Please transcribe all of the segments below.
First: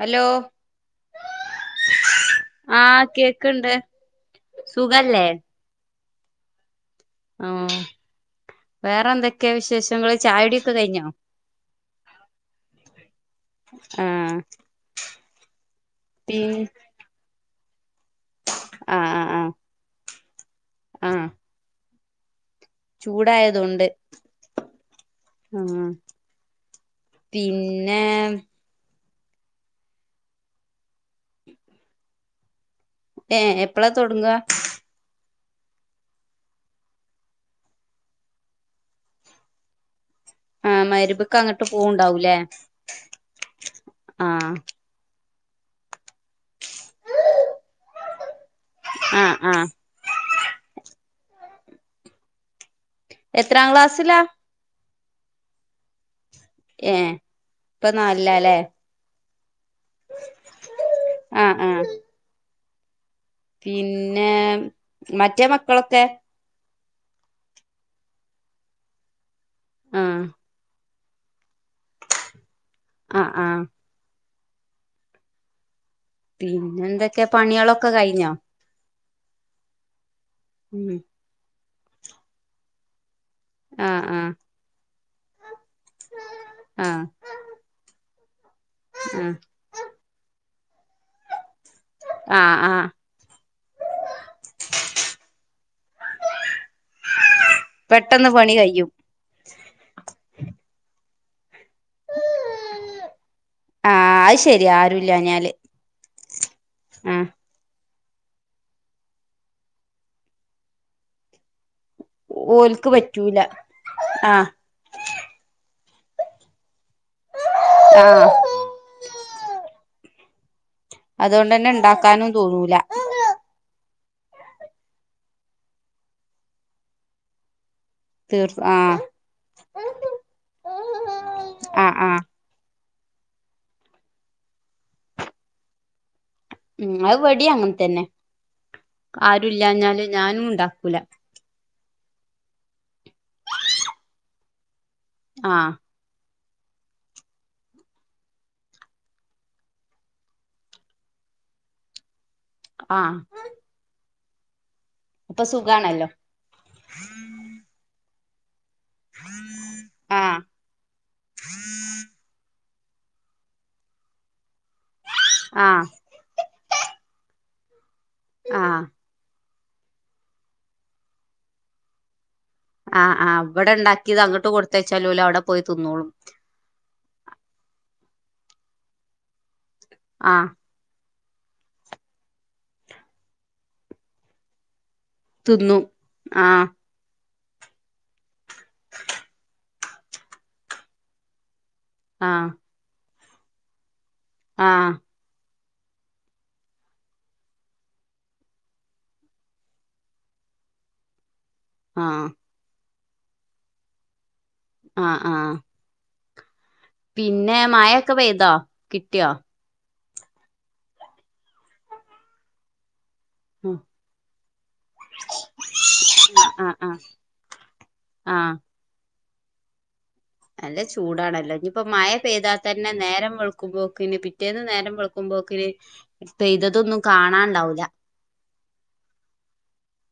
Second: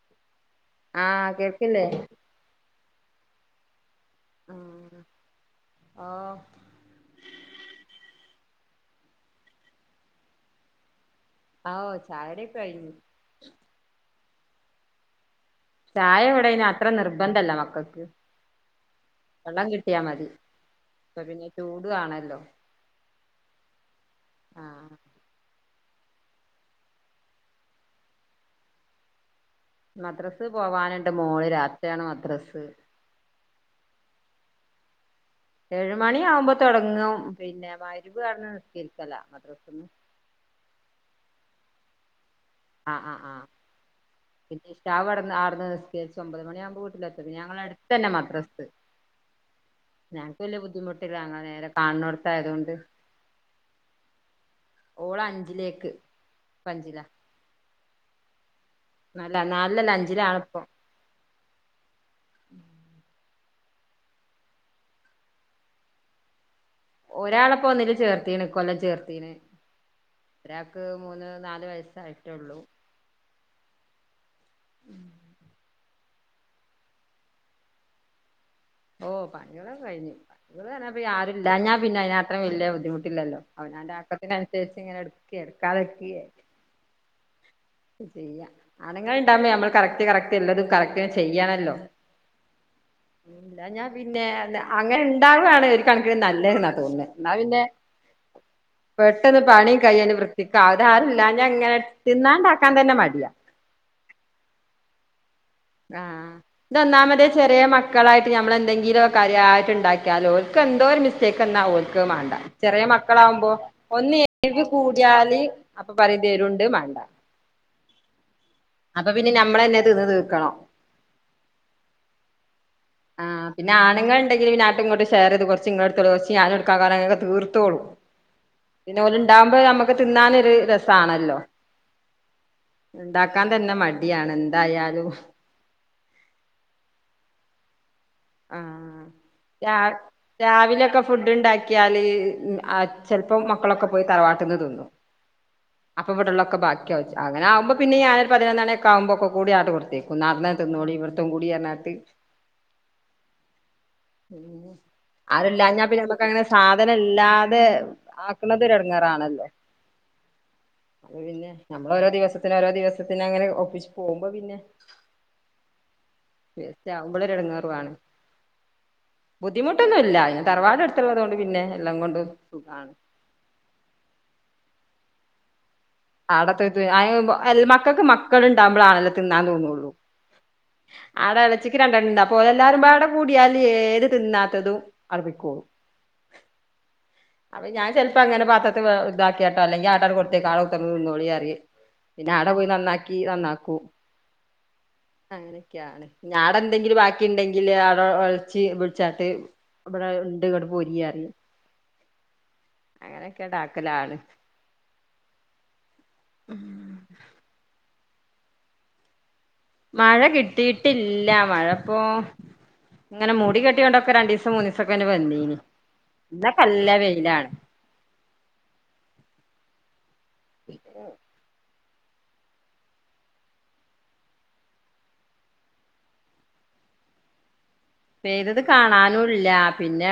Hello ആ കേൾക്കില്ലേ ആ കേക്ക്ണ്ട് സുഖല്ലേ? ആഹ് ആ വേറെന്തൊക്കെ വിശേഷങ്ങള് ചായടിക്കെ കഴിഞ്ഞോ ആ ഓ ചായടിക്കെ കഴിഞ്ഞു ഉം ചായവിടെയ്‌ന് അത്ര നിർബന്ധല്ല മക്കക്ക്. ആഹ് ആഹ് ആഹ് വെള്ളം കിട്ടിയാ മതി പ്പപിന്നെ ചൂട് ആണല്ലോ. ചൂടായതൊണ്ട് ആഹ് ആ പിന്നെ? മദ്രസ് പോവാനുണ്ട് മോള് രാത്രി ആണ് മദ്രസ്. ഏ എപ്പളാ തൊട്ങ്ങാ? ഏഴ് മണി ആകുമ്പ തൊട്ങ്ങും പിന്നെ മഗ്‌രിബ് അവിടന്ന് നിസ്കരിക്കല മദ്രസ്ന്ന്. ആ മഗ്‌രിബ്ക് അങ്ങട്ട് പോവു ണ്ടാവൂലേ. ആ ആ ആ പിന്നെ ഇഷാഹ് അവ്ടന്ന് ആട്ന്ന് നിസ്കരിച്ചു ഒമ്പത് മണിയാ വീട്ടിലെത്തും പിന്നെ ഞങ്ങളടുത്തന്നെ മദ്രസ്സ് അ ആഹ് ഞങ്ങക്ക് വല്ല്യ ബുദ്ധിമുട്ടില്ല ഞങ്ങള് നേരെ കാണോട്ത്തായ്തോണ്ട് എത്രാം ക്ലാസ്സിലാ? ഓളഞ്ചിലേക്ക്. ഏ പ്പ നാലില ലേ അല്ല നാലിലല്ല അഞ്ചിലാണ് പ്പൊ ആഹ് ആഹ് [inaudible] പിന്നെ മറ്റേ മക്കളൊക്കെ. ഒരാളെപ്പൊന്നില് ചേർത്തീണ് ക്കൊല്ലം ചേർത്തീണ് ആഹ് ഒരാക്ക് ണ്ട് മൂന്ന് നാല് വയസ്സായിട്ടുള്ളൂ. ആഹ് ആഹ് [inaudible] പിന്നെ ന്തൊക്കെ പണിളൊക്കെ കഴിഞ്ഞോ? ഓ പണിളൊക്കെ കഴ്ഞ് ഉം പണികള്ർഞാപ്പ ഈ ആരുംല്ലാഞ്ഞാ പിന്നെ അയ്നാത്രം വല്യ ബുദ്ധിമുട്ടില്ലല്ലോ അവനാന്റെ ആഹ് ആഹ് ആക്കത്തിനനുസരിച്ച് ഇങ്ങനെ എടുക്കെ, എടുക്കാതെനിക്കിയേ. ആഹ് ചെയ്യ, ആണ്ങ്ങൾ ആഹ് ഇണ്ടാവുമ്പ നമ്മൾ കറക്റ്റ് കറക്റ്റ് എല്ലതും കറക്റ്റ്ന് ചെയ്യാണല്ലോ? ആഹ് ആഹ്. ഇല്ലാഞ്ഞാൽ പി പിന്നെ അങ്ങനെ ഉണ്ടാവുകയാണ് ഒരു കണക്കിന് നല്ലെന്നാ തോന്നുന്നെ എന്നാ പിന്നെ ന്നാ പണി കയ്യും പെട്ടന്ന് പണി കയ്യന്ന് വൃത്തിക്ക, അത ആരുല്ലാഞാ ഇങ്ങനെ തിന്നാണ്ടാക്കാൻ തന്നെ മടിയാ. ആഹ്, അത് ശെര്യാ ആരുല്ലാഞാല്. ആഹ്, ഇത് ഒന്നാമതേ ചെ ഒരേ മക്കളായിട്ട് നമ്മളെ എന്തെങ്കിലും കാര്യമായിട്ട്ണ്ടാക്കിയാലോൽക്ക് എന്തോര് മിസ്റ്റേക്കണ്ടാവും. ക്ക് മാണ്ട, ചെറിയ ഓൽക്ക് പറ്റൂല മക്കളാവുമ്പോ ഒന്ന് ആഹ് എരു കൂടിയാല് അപ്പൊ പറയും ഇതേരുണ്ട് മാണ്ട. ആഹ് അപ്പൊ പിന്നെ നമ്മളന്നെ തിന്ന് തീർക്കണോം. അത്കൊണ്ടന്നെ ഇണ്ടാക്കാനും തോന്നൂല. ആഹ് പിന്നെ ആണുങ്ങൾ ണ്ടെങ്കിൽ അങ്ങട്ടും ഇങ്ങോട്ട് ഷേറീത് കൊർച്ച്‌ ഇങ്ങളെടുത്തോളൂ കൊർച്ച് ഞാനും എടുക്കാ കൊറേ അങ്ങട് തീർത്തോളും. തീർ ആഹ് പിന്നെ ഓല് ഇണ്ടാവുമ്പോ നമ്മുക്ക് തിന്നാനൊരു രസാണല്ലോ? ആഹ് ആഹ് ഇണ്ടാക്കാൻ തന്നെ മടിയാണ് എന്തായാലു. ഉം, അത് ഇവ്ടിയെ അങ്ങൻതന്നെ. ആഹ് രാവി ഞാനും ഇണ്ടാക്കൂല രാവിലൊക്കെ ഫുഡ് ഉണ്ടാക്കി ക്കിയാല് ആ ചെലപ്പം മക്കളൊക്കെ പോയി തറവാട്ടന്ന് തിന്നും. ആഹ് അപ്പം ഇവിടെള്ളൊക്കെ ബാക്കിആവും. അങ്ങനെ ആവുമ്പോ പിന്ന ഞാനൊരു പതിനൊന്നണി ഒക്കെ ആവുമ്പോക്കകൂടി ആണ്ട് കൊടുത്തേ ക്കു നാട്ന്ന തിന്നോളി ഇവിടത്തം കൂടിഅർഞ്ഞാത് ആഹ് അപ്പൊ അതല്ലാഞ്ഞ പിന്നെ സുഖാണല്ലോ നമ്മക്ക് അങ്ങനെ സാധനം ഇല്ലാതെ ആക്കണത് ഒര് എട് റാണല്ലെ. ആഹ് അപ്പ പിന്നെ നമ്മള ഓരോ ദിവസത്തിന ഓരോ ദിവസത് ത്തിന് അങ്ങനെ ഒപ്പിച്ച് പോകുമ്പോ പിന്നെ ആഹ് ഇരുട്ടാകുമ്പൊഴ് ഒര് എടങ്ങേറുആണ്. ആഹ്. ബുദ്ധിമുട്ടൊന്നും ഇല്ല, പിന്നെ തറവാടടുത്തുള്ളതുകൊണ്ട് പിന്നെ എല്ലാം കൊണ്ട് സുഖാണ്. ആഹ് ആഹ്, ഇവിടെ ഇണ്ടാക്കിയത് അങ്ങട്ട് കൊടുത്തച്ചാലും ഓല് അവിടെ പോയി തിന്നോളും. അവ്ടത്തത്, അയെമ്പൊ എൽ മക്കക്ക് മക്കള്ണ്ടാവുമ്പൊളാണെല്ലോ തിന്നാൻ തോന്നുള്ളൂ. ആഹ് ആട എളച്ചിക്ക് രണ്ടെണ്ണം ഇണ്ട്. അപ്പൊ ഓരെല്ലാരും പാടെ കൂടിയാല് ഏത് തിന്നാത്തതും തിന്നും ആഹ് [unintelligible] അപ്പൊ ഞാൻ ചെൽപ്പൊ അങ്ങനെ പത്രത്ത് വേ ഇതാക്കീ ട്ടോ അല്ലെങ്കിൽ ആട്ടാട കൊടുത്തേക്കാ തിന്നോളി പറയും, പിന്നെ ആട ആഹ് പോയി നന്നാക്കി നന്നാക്കൂ. ആഹ് അങ്ങനെയൊക്കെയാണ്. ഇഞ്ഞാടെന്തെങ്കിലും ബാക്കി ഇണ്ടെങ്കില് അവിടെ എളച്ചി വിളിച്ചാട്ട്... ഇവിടെ ഉണ്ട് ഇങ്ങെട്ട് പോരീ പറയും. ആഹ് അങ്ങനെയൊക്കെണ്ട് ആക്കലാണ്. ആഹ് ആഹ് ഉം. പിന്നെ മഴൊക്കെ പെയ്തോ? കിട്ടിയോ? മഴ കിട്ടിയിട്ടില്ല. മഴപ്പോ ഇങ്ങനെ മൂടി ഉം കെട്ടിണ്ടൊക്കെ രണ്ടു ദിവസം മൂന്ന് ദിവസൊക്കെ വന്നീനി. ഇന്ന പല്ല വെയിലാണ്. ആഹ നല്ല ചൂടാണല്ലോ ഇനിയിപ്പോ മഴ പെയ്താ ത്തന്നെ നേരം വെള്ക്കുമ്പോക്ക്ന് പിറ്റേന്ന് നേരം വെളും ക്കുമ്പോക്ന് പെയ്തതൊന്നും കാണാണ്ടാവൂല പെയ്തത് കാണാനും ല്ല പിന്നെ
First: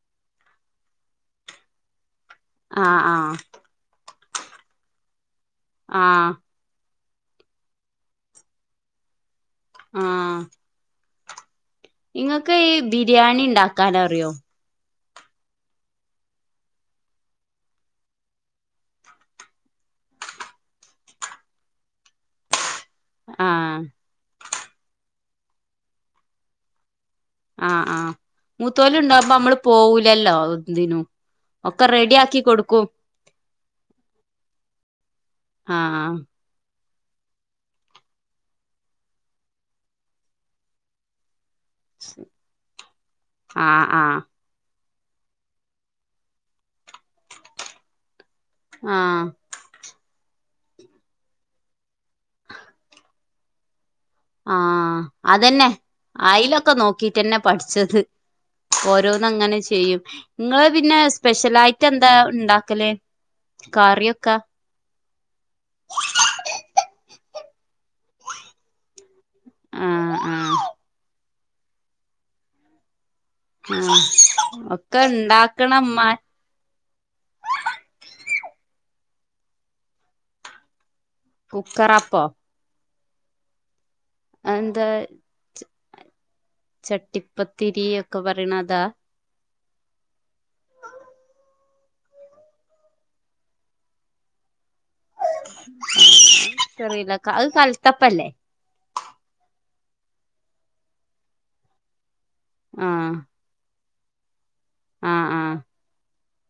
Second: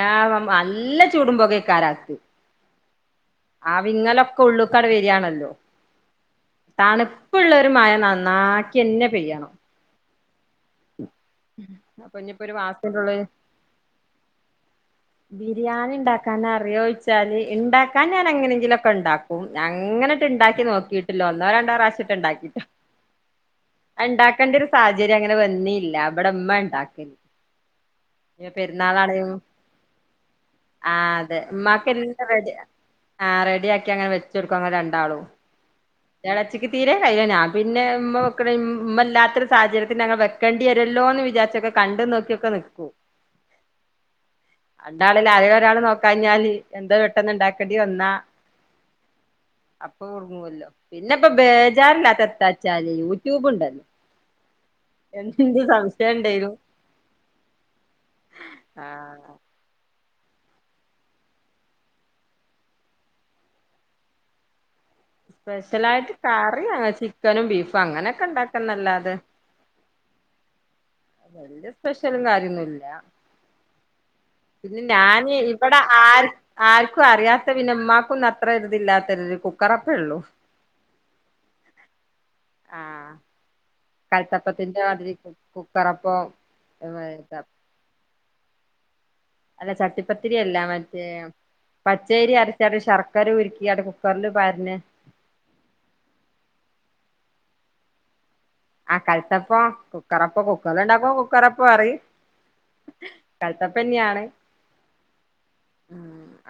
നല്ല ചൂടുമ്പോകേക്കാരം അത്ത് ആ ആ ആ വിങ്ങലൊക്കെ ഉള്ള്ക്ക്അട് വേരിയാണല്ലോ ആ തണ്പ്പ്ള്ള ഒരു മഴ നന്നാക്കിന്നെ പെയ്യണം ആഹ [inaudible] അപ്പൊ ഇനിയിപ്പോ ഒരു ഇങ്ങൾക്ക് ഈ മാസത്തിന്റുള്ള് ബിരിയാണി ണ്ടാക്കാനറിയോ ബിരിയാണി ണ്ടാക്കാൻ അറിയോയിച്ചാല് ഇണ്ടാക്കാൻ ഞാൻ എങ്ങനെങ്കിലുംഒക്കെ ണ്ടാക്കും ഞാ അങ്ങനെട്ട് ണ്ടാക്കി നോക്കി ക്കിയിട്ടില്ല ഒന്നോ രണ്ടോ പ്രാവശ്യട്ടണ്ടാക്കിട്ട് ആഹ് അഹ് ണ്ടാക്കേണ്ട ഒരു സാഹചര്യം അങ്ങനെ വന്നില്ല ഇവടെ ഇമ്മണ്ടാക്കും ആ ആ മൂത്തോല് ണ്ടാവുമ്പം അമ്മള് പോവൂലല്ലോ ആ എന്തിനും അതെ ഒക്കെ ഉമ്മാക്ക് റെഡി എല്ലാം ആക്കി കൊടുക്കും ആ റെഡിയാക്കി അങ്ങനെ വെച്ചെടുക്കും അങ്ങള് രണ്ടാളും ആ ആ ച്ചക്ക് തീരെ കയ്യേന പിന്നെ ഇമ്മ വെക്കണേ ഇമ്മ ഇല്ലാത്ത ഒരു സാഹചര്യ പിന്നെ ഞങ്ങ വെക്കണ്ടിരുല്ലോ ന്ന് വിചാരിച്ചൊക്കെ കണ്ട് നോക്കി ഒക്കെ വെക്കും ആഹ് ആഹ് അതാണ്ലെ ആരെ ഒരാള് നോക്കാഞ്ഞാല് എന്തോ പെട്ടെന്ന് ണ്ടാക്കേണ്ടി വന്നാ ആഹ അപ്പൊ ഒർങ്ങുല്ലോ പിന്നെ ഇപ്പ ബേജാറില്ലാത്തെ എത്താച്ചാല് യൂട്യൂബ് ണ്ടല്ലോ ആഹ അതെന്നെ സംശയം അയി ഉണ്ടേലും ലൊക്കെ നോക്കിട്ടന്നെ പഠിച്ചത് ഓരോന്ന ആഹ് ങ്ങനെ ചെയ്യും ഇങ്ങള് പിന്നെ സ്പെഷ്യലായിറ്റ് എന്താണ്ടാക്കല് കറിയൊക്കെ സ്പെഷ്യലായിട്ട് കറിയാ ചിക്കനും ബീഫും അങ്ങനെയൊക്കെ ണ്ടാക്കാന്നല്ലാതെ ആ ആ വല്യ സ്പെഷ്യലും കാര്യൊന്നുംല്ല ആഹ് പിന്നെ ഒക്കെ ഞാന് ഇണ്ടാക്കണ ഇവിടെ ഇമ്മ ആര് ആർക്കും അറിയാത്ത പിന്നമമാക്കൊന്നും അത്ര ഇരിതില്ലാത്ത കുക്കറപ്പേ ഉള്ളു കുക്കറ അപ്പോ ആഹ കല്ത്തപ്പത്തിന്റെ എന്താ മതിരി കുക്കറപ്പം ചട്ടിപ്പത്തിരി ഒക്കെ പറിണ താ അല്ല ചട്ടിപ്പത്തിരിയല്ല മറ്റേ പച്ചേരി അരച്ചാണ്ട് ശർക്കര ഉരുക്കിയാണ്ട് കുക്കറില് പാര്നെ ഇക്കിറിയുല അഹ് കല്തപ്പല്ലേ ആ കല്ത്തപ്പം കുക്കറപ്പ കുക്കറില് ണ്ടാക്കുമ്പം കുക്കറപ്പ അറി ആ കല്ത്തപ്പന്നെയാണ് ആ ആ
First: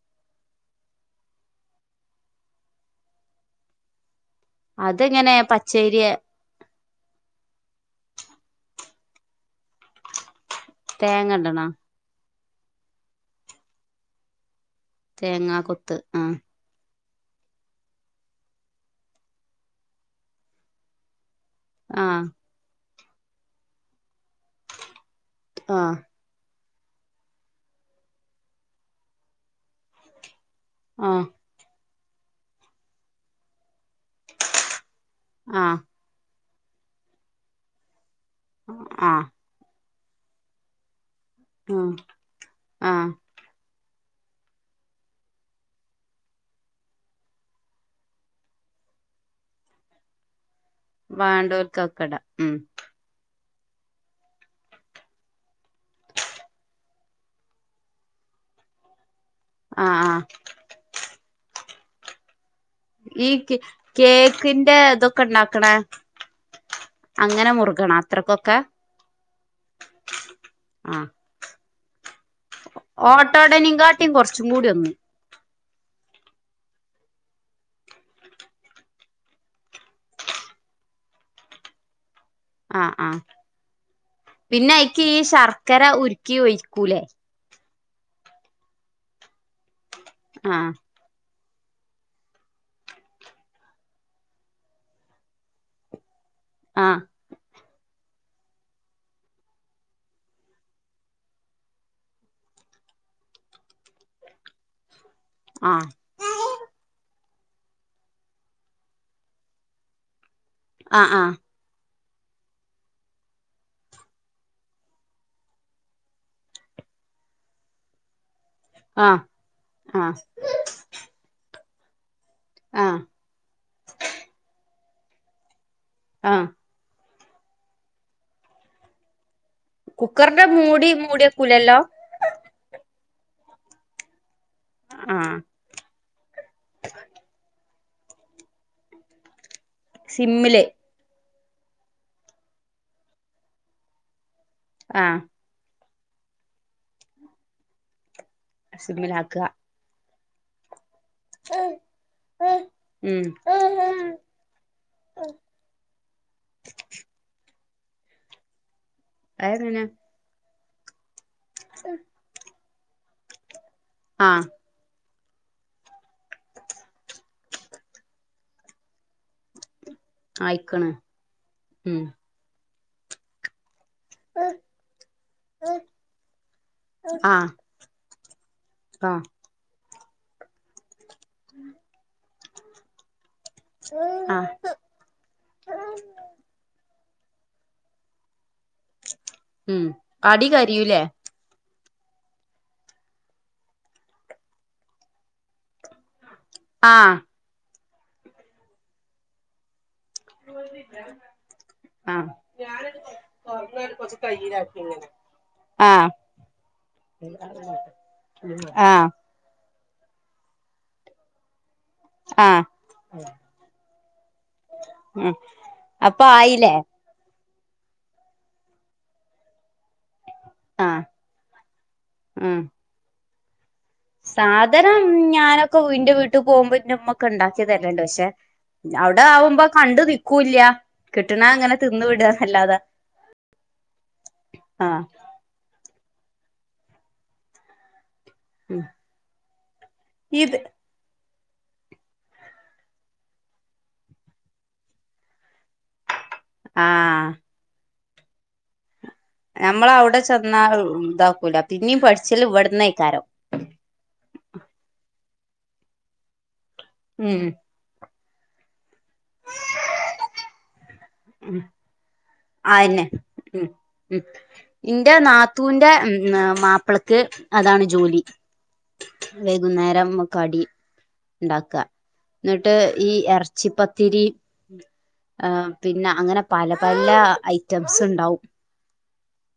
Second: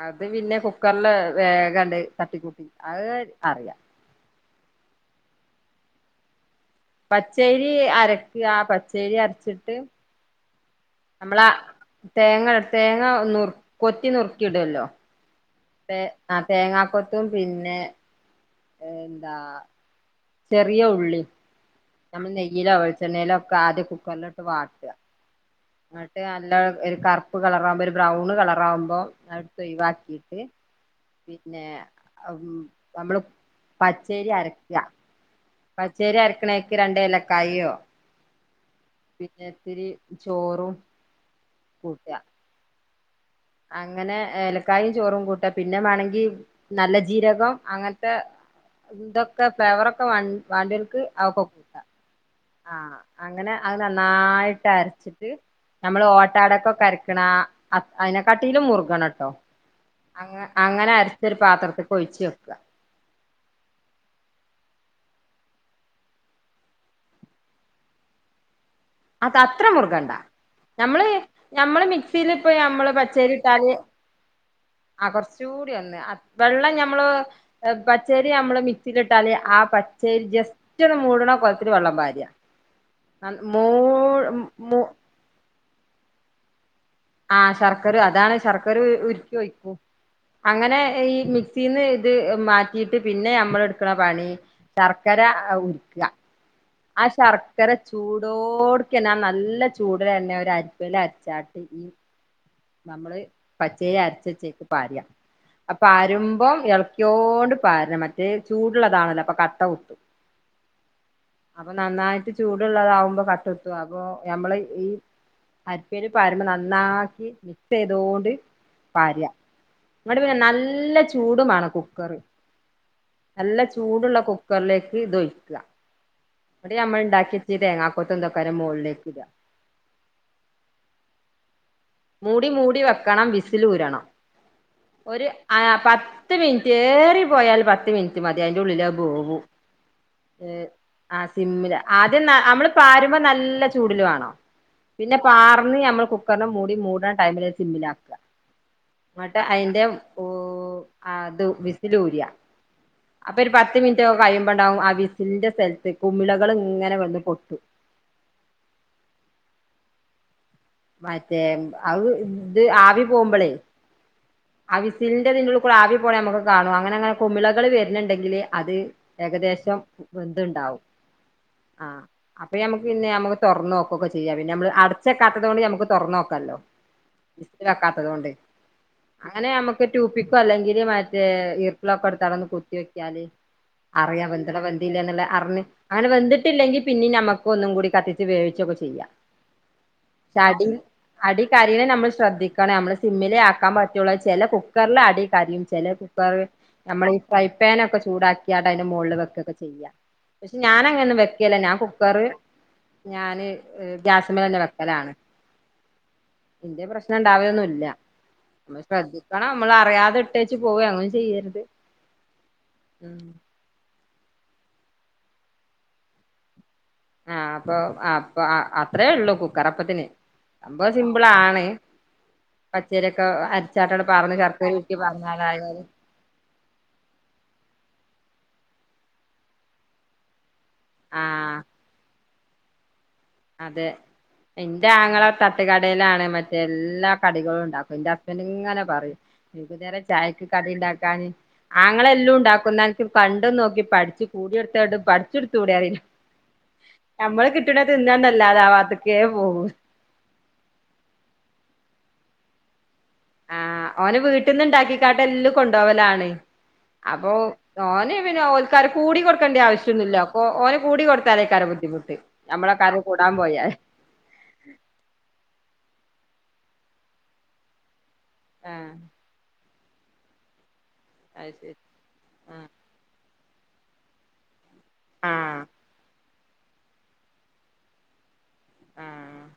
അത് പിന്നെ കുക്കറില് വേഗണ്ട് തട്ടിക്കൂട്ടി അഹ് അറിയാ അത്ങ്ങനെ പച്ചേരിയെ പച്ചേരി അരയ്ക്കാ പച്ചേരി അരച്ചിട്ട് തേങ്ങ നമ്മളെ ഇടണോ തേങ്ങ തേങ്ങ നു കൊത്തി നുറുക്കി ഇടുല്ലോ തേങ്ങ കൊത്ത് ആഹ് ആ തേങ്ങാാക്കൊത്തും പിന്നെ എന്താ ചെറിയ ഉള്ളി ആഹ് നമ്മള് നെയ്യിലോ വെളിച്ചെണ്ണയിലോ ഒക്കെ ആദ്യം കുക്കറിലോട്ട് വാട്ട ആ ട്ട് നല്ല ഒരു കറ്പ്പ് കളറ ആവുമ്പോ ഒരു ബ്രൗണ് കളറ ആകുമ്പോ അടുത്ത് ഒഴിവാക്കിയിട്ട് ആഹ് പിന്നെ നമ്മള് പച്ചയ്രി അരക്കാ. ആഹ് ച്ചേരി അരക്ണേക്ക് രണ്ട് എലക്കായോ ആഹ് പിന്നെ ഇത്തിരി ചോറും ആഹ് കൂട്ടുക ആഹ് അങ്ങനെ ഏലക്കായും ചോറും കൂട്ടാ. പിന്നെ മാണെങ്കി നല്ല ജീരകം അങ്ങൻത്തെ ഇതൊക്കെ ഫ്ലേവറൊക്കെ വാ വാണ്ടിയോൽ വാണ്ടോൽക്കൊകെടാ. ഉം ആഹ് അങ്ങനെ അത് നന്നായിട്ടരച്ചിട്ട് ഞമ്മള് ഓട്ടാടൊക്കെ അരക്ക്ണ അ അയിനെക്കാട്ടിലും മുറുകണട്ടോ ആഹ് ആഹ് അങ്ങ അങ്ങനെ അരച്ചൊരു പാത്രത്ത്ക്ക് ഒഴിച്ച് വെക്കാ. ഈ കെ കേക്കിന്റെ ഇതൊക്കെ ഉണ്ടാക്ണെ അങ്ങനെ മുറുകണൊ അത്രക്കൊക്കെ അത അത്ര മുറുകണ്ടാ ഞമ്മള് ആഹ് ഞമ്മള് മിക്സ് സീല് ഇപ്പോ ഞമ്മള് പച്ചരി ഇട്ടാല് ഓട്ടോടനിങ്കാട്ടിയും കുറച്ചും കൂടി ഒന്ന് ആഹ് കൊർച് ചൂടി ഒന്ന് അ വെള്ളം ഞമ്മള് എഹ് പച്ചേരി ഞമ്മള് മിക്സീല്ട്ടാല് ആ പച്ചേരി ജസ്റ്റ് ഒന്ന് മൂട്ണ കോലത്തിലു വെള്ളം പാരാ. ആഹ് ആഹ്. പിന്നെ മൂ അയിക്കീ ശർക്കര ഉരുക്കി ഒഴിക്കൂലേ ആഹ് ശർക്കരു അതാണ് ശർക്കരു ഉരുക്കി ഒഴിക്കും. ആഹ് അങ്ങനെ ഈ മിക്സ് സിന്ന് ഇത് മാറ്റിയിട്ട് പിന്നെ ഞമ്മള് ഇട്ക്ണ പണി ശർക്കര ഉരുക്കാ. ആഹ് ശർക്കര ചൂടോട്ക്കന്നെ നല്ല ചൂട്ലെന്നെ ഒരു അര്പ്പേല് അര്ച്ചാട്ടി ഈ നമ്മള് പച്ചയ്‌രി അര്ച്ചച്ചേക്ക് പാരാ. അഹ് ആഹ് പാരുമ്പം എൾ ക്ക്യോണ്ട് പാരനം. മറ്റേ ചൂടുള്ളതാണല്ലോ അപ്പൊ കട്ട കുത്തും. ആഹ് ആഹ് അപ്പൊ നന്നായിട്ട് ചൂടുള്ളതാകുമ്പം കട്ട ത്തും. അപ്പൊ ഞമ്മള് ഈ അരിപ്പേര് പാരുമ്പം നന്നാക്കി മിക്സെയ്തോണ്ട് ആഹ് പാരാ. ആഹ് ഇന്നട്ട് ആഹ് പിന്നെ നല്ല ചൂട് മാണം കുക്കറ്. ആഹ് നല്ല ചൂടുള്ള കുക്കർലേക്ക് ഇതൊഴിക്കാ. ആഹ് ഇന്നട്ട് ഞമ്മൾ ഇണ്ടാക്കി വെച്ചി തേങ്ങാക്കൊത്തും ഇതൊക്കര് മോളിലേക്ക് ഇടാ. കുക്കറിന്റെ മൂടി മൂടിയേക്കൂലല്ലോ. മൂടി മൂടി വെക്കണം. വിസിലൂരണം. ഒര് ആഹ് ആ പത്ത് മിനിറ്റ് ഏറി പോയാൽ പത്ത് മിൻ റ്റ് മതി. അയിൻ്റെ ഉള്ളിലത് ബേവും. സിമ്മില് ഏഹ് ആഹ് സിമ്മില് ആദ്യം ന നമ്മള് പാരുമ്പം നല്ല ചൂടില് വാണം. പിന്നെ ആഹ് പാർന്ന് ഞമ്മൾ കുക്കറിന് മൂടി മൂട്ണ ടൈമിലത് സിമ്മിലാക്കാ. ങ്ങട്ട് സിമ്മിലാക്കുക അയിന്റെ ആ ത് വിസിലൂരാ. ഉം അപ്പൊ ഒര് പത്ത് മിനിറ്റ് കഴിയുമ്പണ്ടാവും ആ വിസി ലിന്റെ സ്ഥലത്ത് കുമിളകള് ഇങ്ങനെ വന്ന് പൊട്ടും. അതെങ്ങന? മറ്റേ അഹ് ഇത് ആവി പോകുമ്പളേ ആഹ് ആ വിസിലിന്റെ ഇതിന്റെ ഉള്ള്കൂടെ ആവി പോണ ഞമ്മക്ക് കാണും. അങ്ങനെ അങ്ങനെ കുമിളകള് വര്ന്ണ്ടെങ്കില് അത് ഏകദേശം വെന്ത് ണ്ടാവും. ആയിക്കണ് ഉം ആഹ് അപ്പയമക്ക് പിന്നെ ഞമ്മക്ക് തൊർന്നോക്കൊക്കെ ചെയ്യ. പിന്നെ നമ്മള് അടച്ചവെക്കാത്തതു കൊണ്ട് ഞമക്ക് തൊർന്നോക്കല്ലോ. ആഹ് വിസിൽ വെക്കാത്തത് കൊണ്ട് ആഹ് അങ്ങനെ നമുക്ക് ടൂത്ത്പ്പിക്കൊ അല്ലെങ്കിൽ മ റ്റേ ഈർക്കിളൊക്കെ ഇട്ത്താണ്ട് കുത്ത്യോക്കിയാല് അറിയാ ആഹ് വെന്ത്ണോ വെ ന്തീല്ലേന്ന്ള്ള അറിഞ്ഞ് അങ്ങനെ വെന്തിട്ടില്ലെങ്കി പിന്നിം ഞമ്മക്ക് ഒന്നും കൂടി കത്തിച്ച് വേവിച്ചൊക്കെ ചെയ്യാ. ഉം അടി കരിയൂല്ലേ? അടി കരീനെ നമ്മൾ ശ്രദ്ധിക്കണം നമ്മള് സിമ്മിലെ ആക്കാൻ പറ്റുള്ള ചില കുക്കറില് അടി കരിയും ചില കു ഇപ്പൊ അത് നമ്മള ആഹ് ഈ പൈപ്പൻൊക്കെ ചൂടാക്കിയാട്ട അതിന്റെ മുകളില് വെക്കൊക്കെ ചെയ്യാം. പക്ഷെ ഞാൻ അങ്ങന ഒന്ന് വെക്കല്ല ഞാൻ കുക്കർ ആഹ് ഞാന് ഗ്യാസമളന്നെ വെക്കലാണ്. ആഹ് ഇന്റെ പ്രശ്നം ഉണ്ടാവൊന്നുല്ല നമ്മ ആഹ് ശ്രദ്ധ കണം നമ്മള അറിയാതെട്ടേച്ച് പോവ അങ്ങനെ ചെയ്യരുത്. ആഹ് അപ്പൊ ആയില്ലേ? ആഹ് അപ്പൊ അപ്പൊ അത്രയേ ഉള്ളു കുക്കറപ്പത്തിന്. സംഭവം ആഹ് സിമ്പിൾ ആണ് ഉം പച്ചരിക്കെ അഹ് ചാട്ടോട് പറഞ്ഞു ശരക്കര ഉരുക്കി പറഞ്ഞ ആളായാലും. ഇട്ട് പോകുമ്പോ ഇന്റെ ഇമ്മക്ക് ഉണ്ടാക്കി തരണ്ട് പക്ഷെ അവിടെ ആവുമ്പോ കണ്ടു നക്കൂല്ല. കിട്ടുണ് ആഹ് അങ്ങനെ തിന്ന വിട എന്നല്ലാതെ. അതെ എന്റെ ആങ്ങളെ തട്ടുകടയിലാണ് മറ്റേ എല്ലാ കടികളും ഉണ്ടാക്കും എന്റെ ഇബല് ഇങ്ങനെ പറയും വൈകുന്നേരം ചായക്ക് ഇത് കടി ഉണ്ടാക്കാന്. ആങ്ങളെല്ലാം ഉണ്ടാക്കുന്ന അനക്ക് കണ്ട നോക്കി പഠിച്ച് കൂടി എടുത്തോണ്ട് പഠിച്ചെടുത്ത കൂടി അറിയില്ല ആഹ് നമ്മള് കിട്ടണ തിന്നാന്ന്ല്ലാതാആവാത്തക്ക് നമ്മള അവിടെ ചെന്നാ ഇതാക്കൂല പിന്നീ പഠിച്ചല് ഇവിടുന്ന ആക്കാരോ. ആഹ് ഓന വീട്ടിൽന്ന് ഉണ്ടാക്കിക്കാണ്ട് എല്ലാം കൊണ്ടുപോവലാണ് അപ്പൊ. ഉം ഓനെ പിന്നെ ഓൽക്കാരർ കൂടിക്ക കൊടുക്കേണ്ട ആവശ്യംഒന്നുല്ല. ഓ ഓര് കൂടി ഉം കൊടുത്താലേക്കാര ബുദ്ധിമുട്ട് നമ്മളൊക്കെര് അയന്നെ കൂടാൻ ഉം പോയാല് ഉം ഇന്റെ നാത്തുവിന്റെ മാപ്പിളക്ക് അതാണ് ജോലി ആ വൈകുന്നേരംക്കടി അത് ശരി ഉണ്ടാക്ക എന്നിട്ട് ഈ ഇറച്ചിപ്പത്തിരി ആ ആ ആഹ് പിന്നെ അങ്ങനെ പല പല ഐറ്റംസ് ഉണ്ടാവും. ആഹ് അഹ്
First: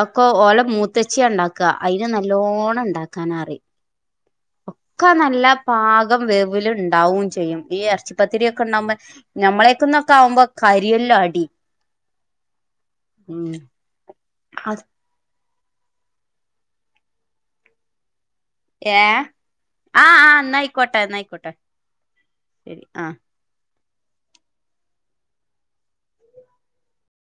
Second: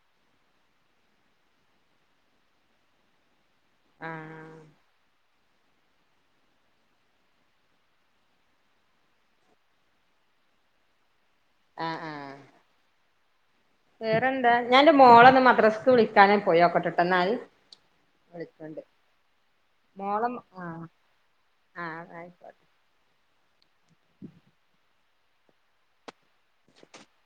അക്കൊ ഓല മൂത്തച്ചിയ ഉണ്ടാക്ക അതിന് നല്ലോണം ഉണ്ടാക്കൻ അറി ആഹ് ഒക്കെ നല്ല പാകം വെവില ഉണ്ടാവുയും ചെയ്യും ഈ ഇറച്ചിപ്പത്രി ഒക്കെ ഉണ്ടകുമ്പോൾ ഞമ്മളേക്കന്നൊക്കെ ആവു മ്പോ കരിയെല്ലാം അടി ആഹ്ആഹ് ഉം വേറെന്താ ഞാൻ എന്റെ മോളൊന്ന് മദ്രസക്ക് വിളിക്കാനെ പോയ ഒക്കെട്ടെന്നാല് ഏഹ് ആഹ് ആഹ് എന്നയിക്കോട്ടെന്നയിക്കോട്ടെ ആഹ് ആയിക്കോട്ടെ ശരി ആഹ് [inaudible]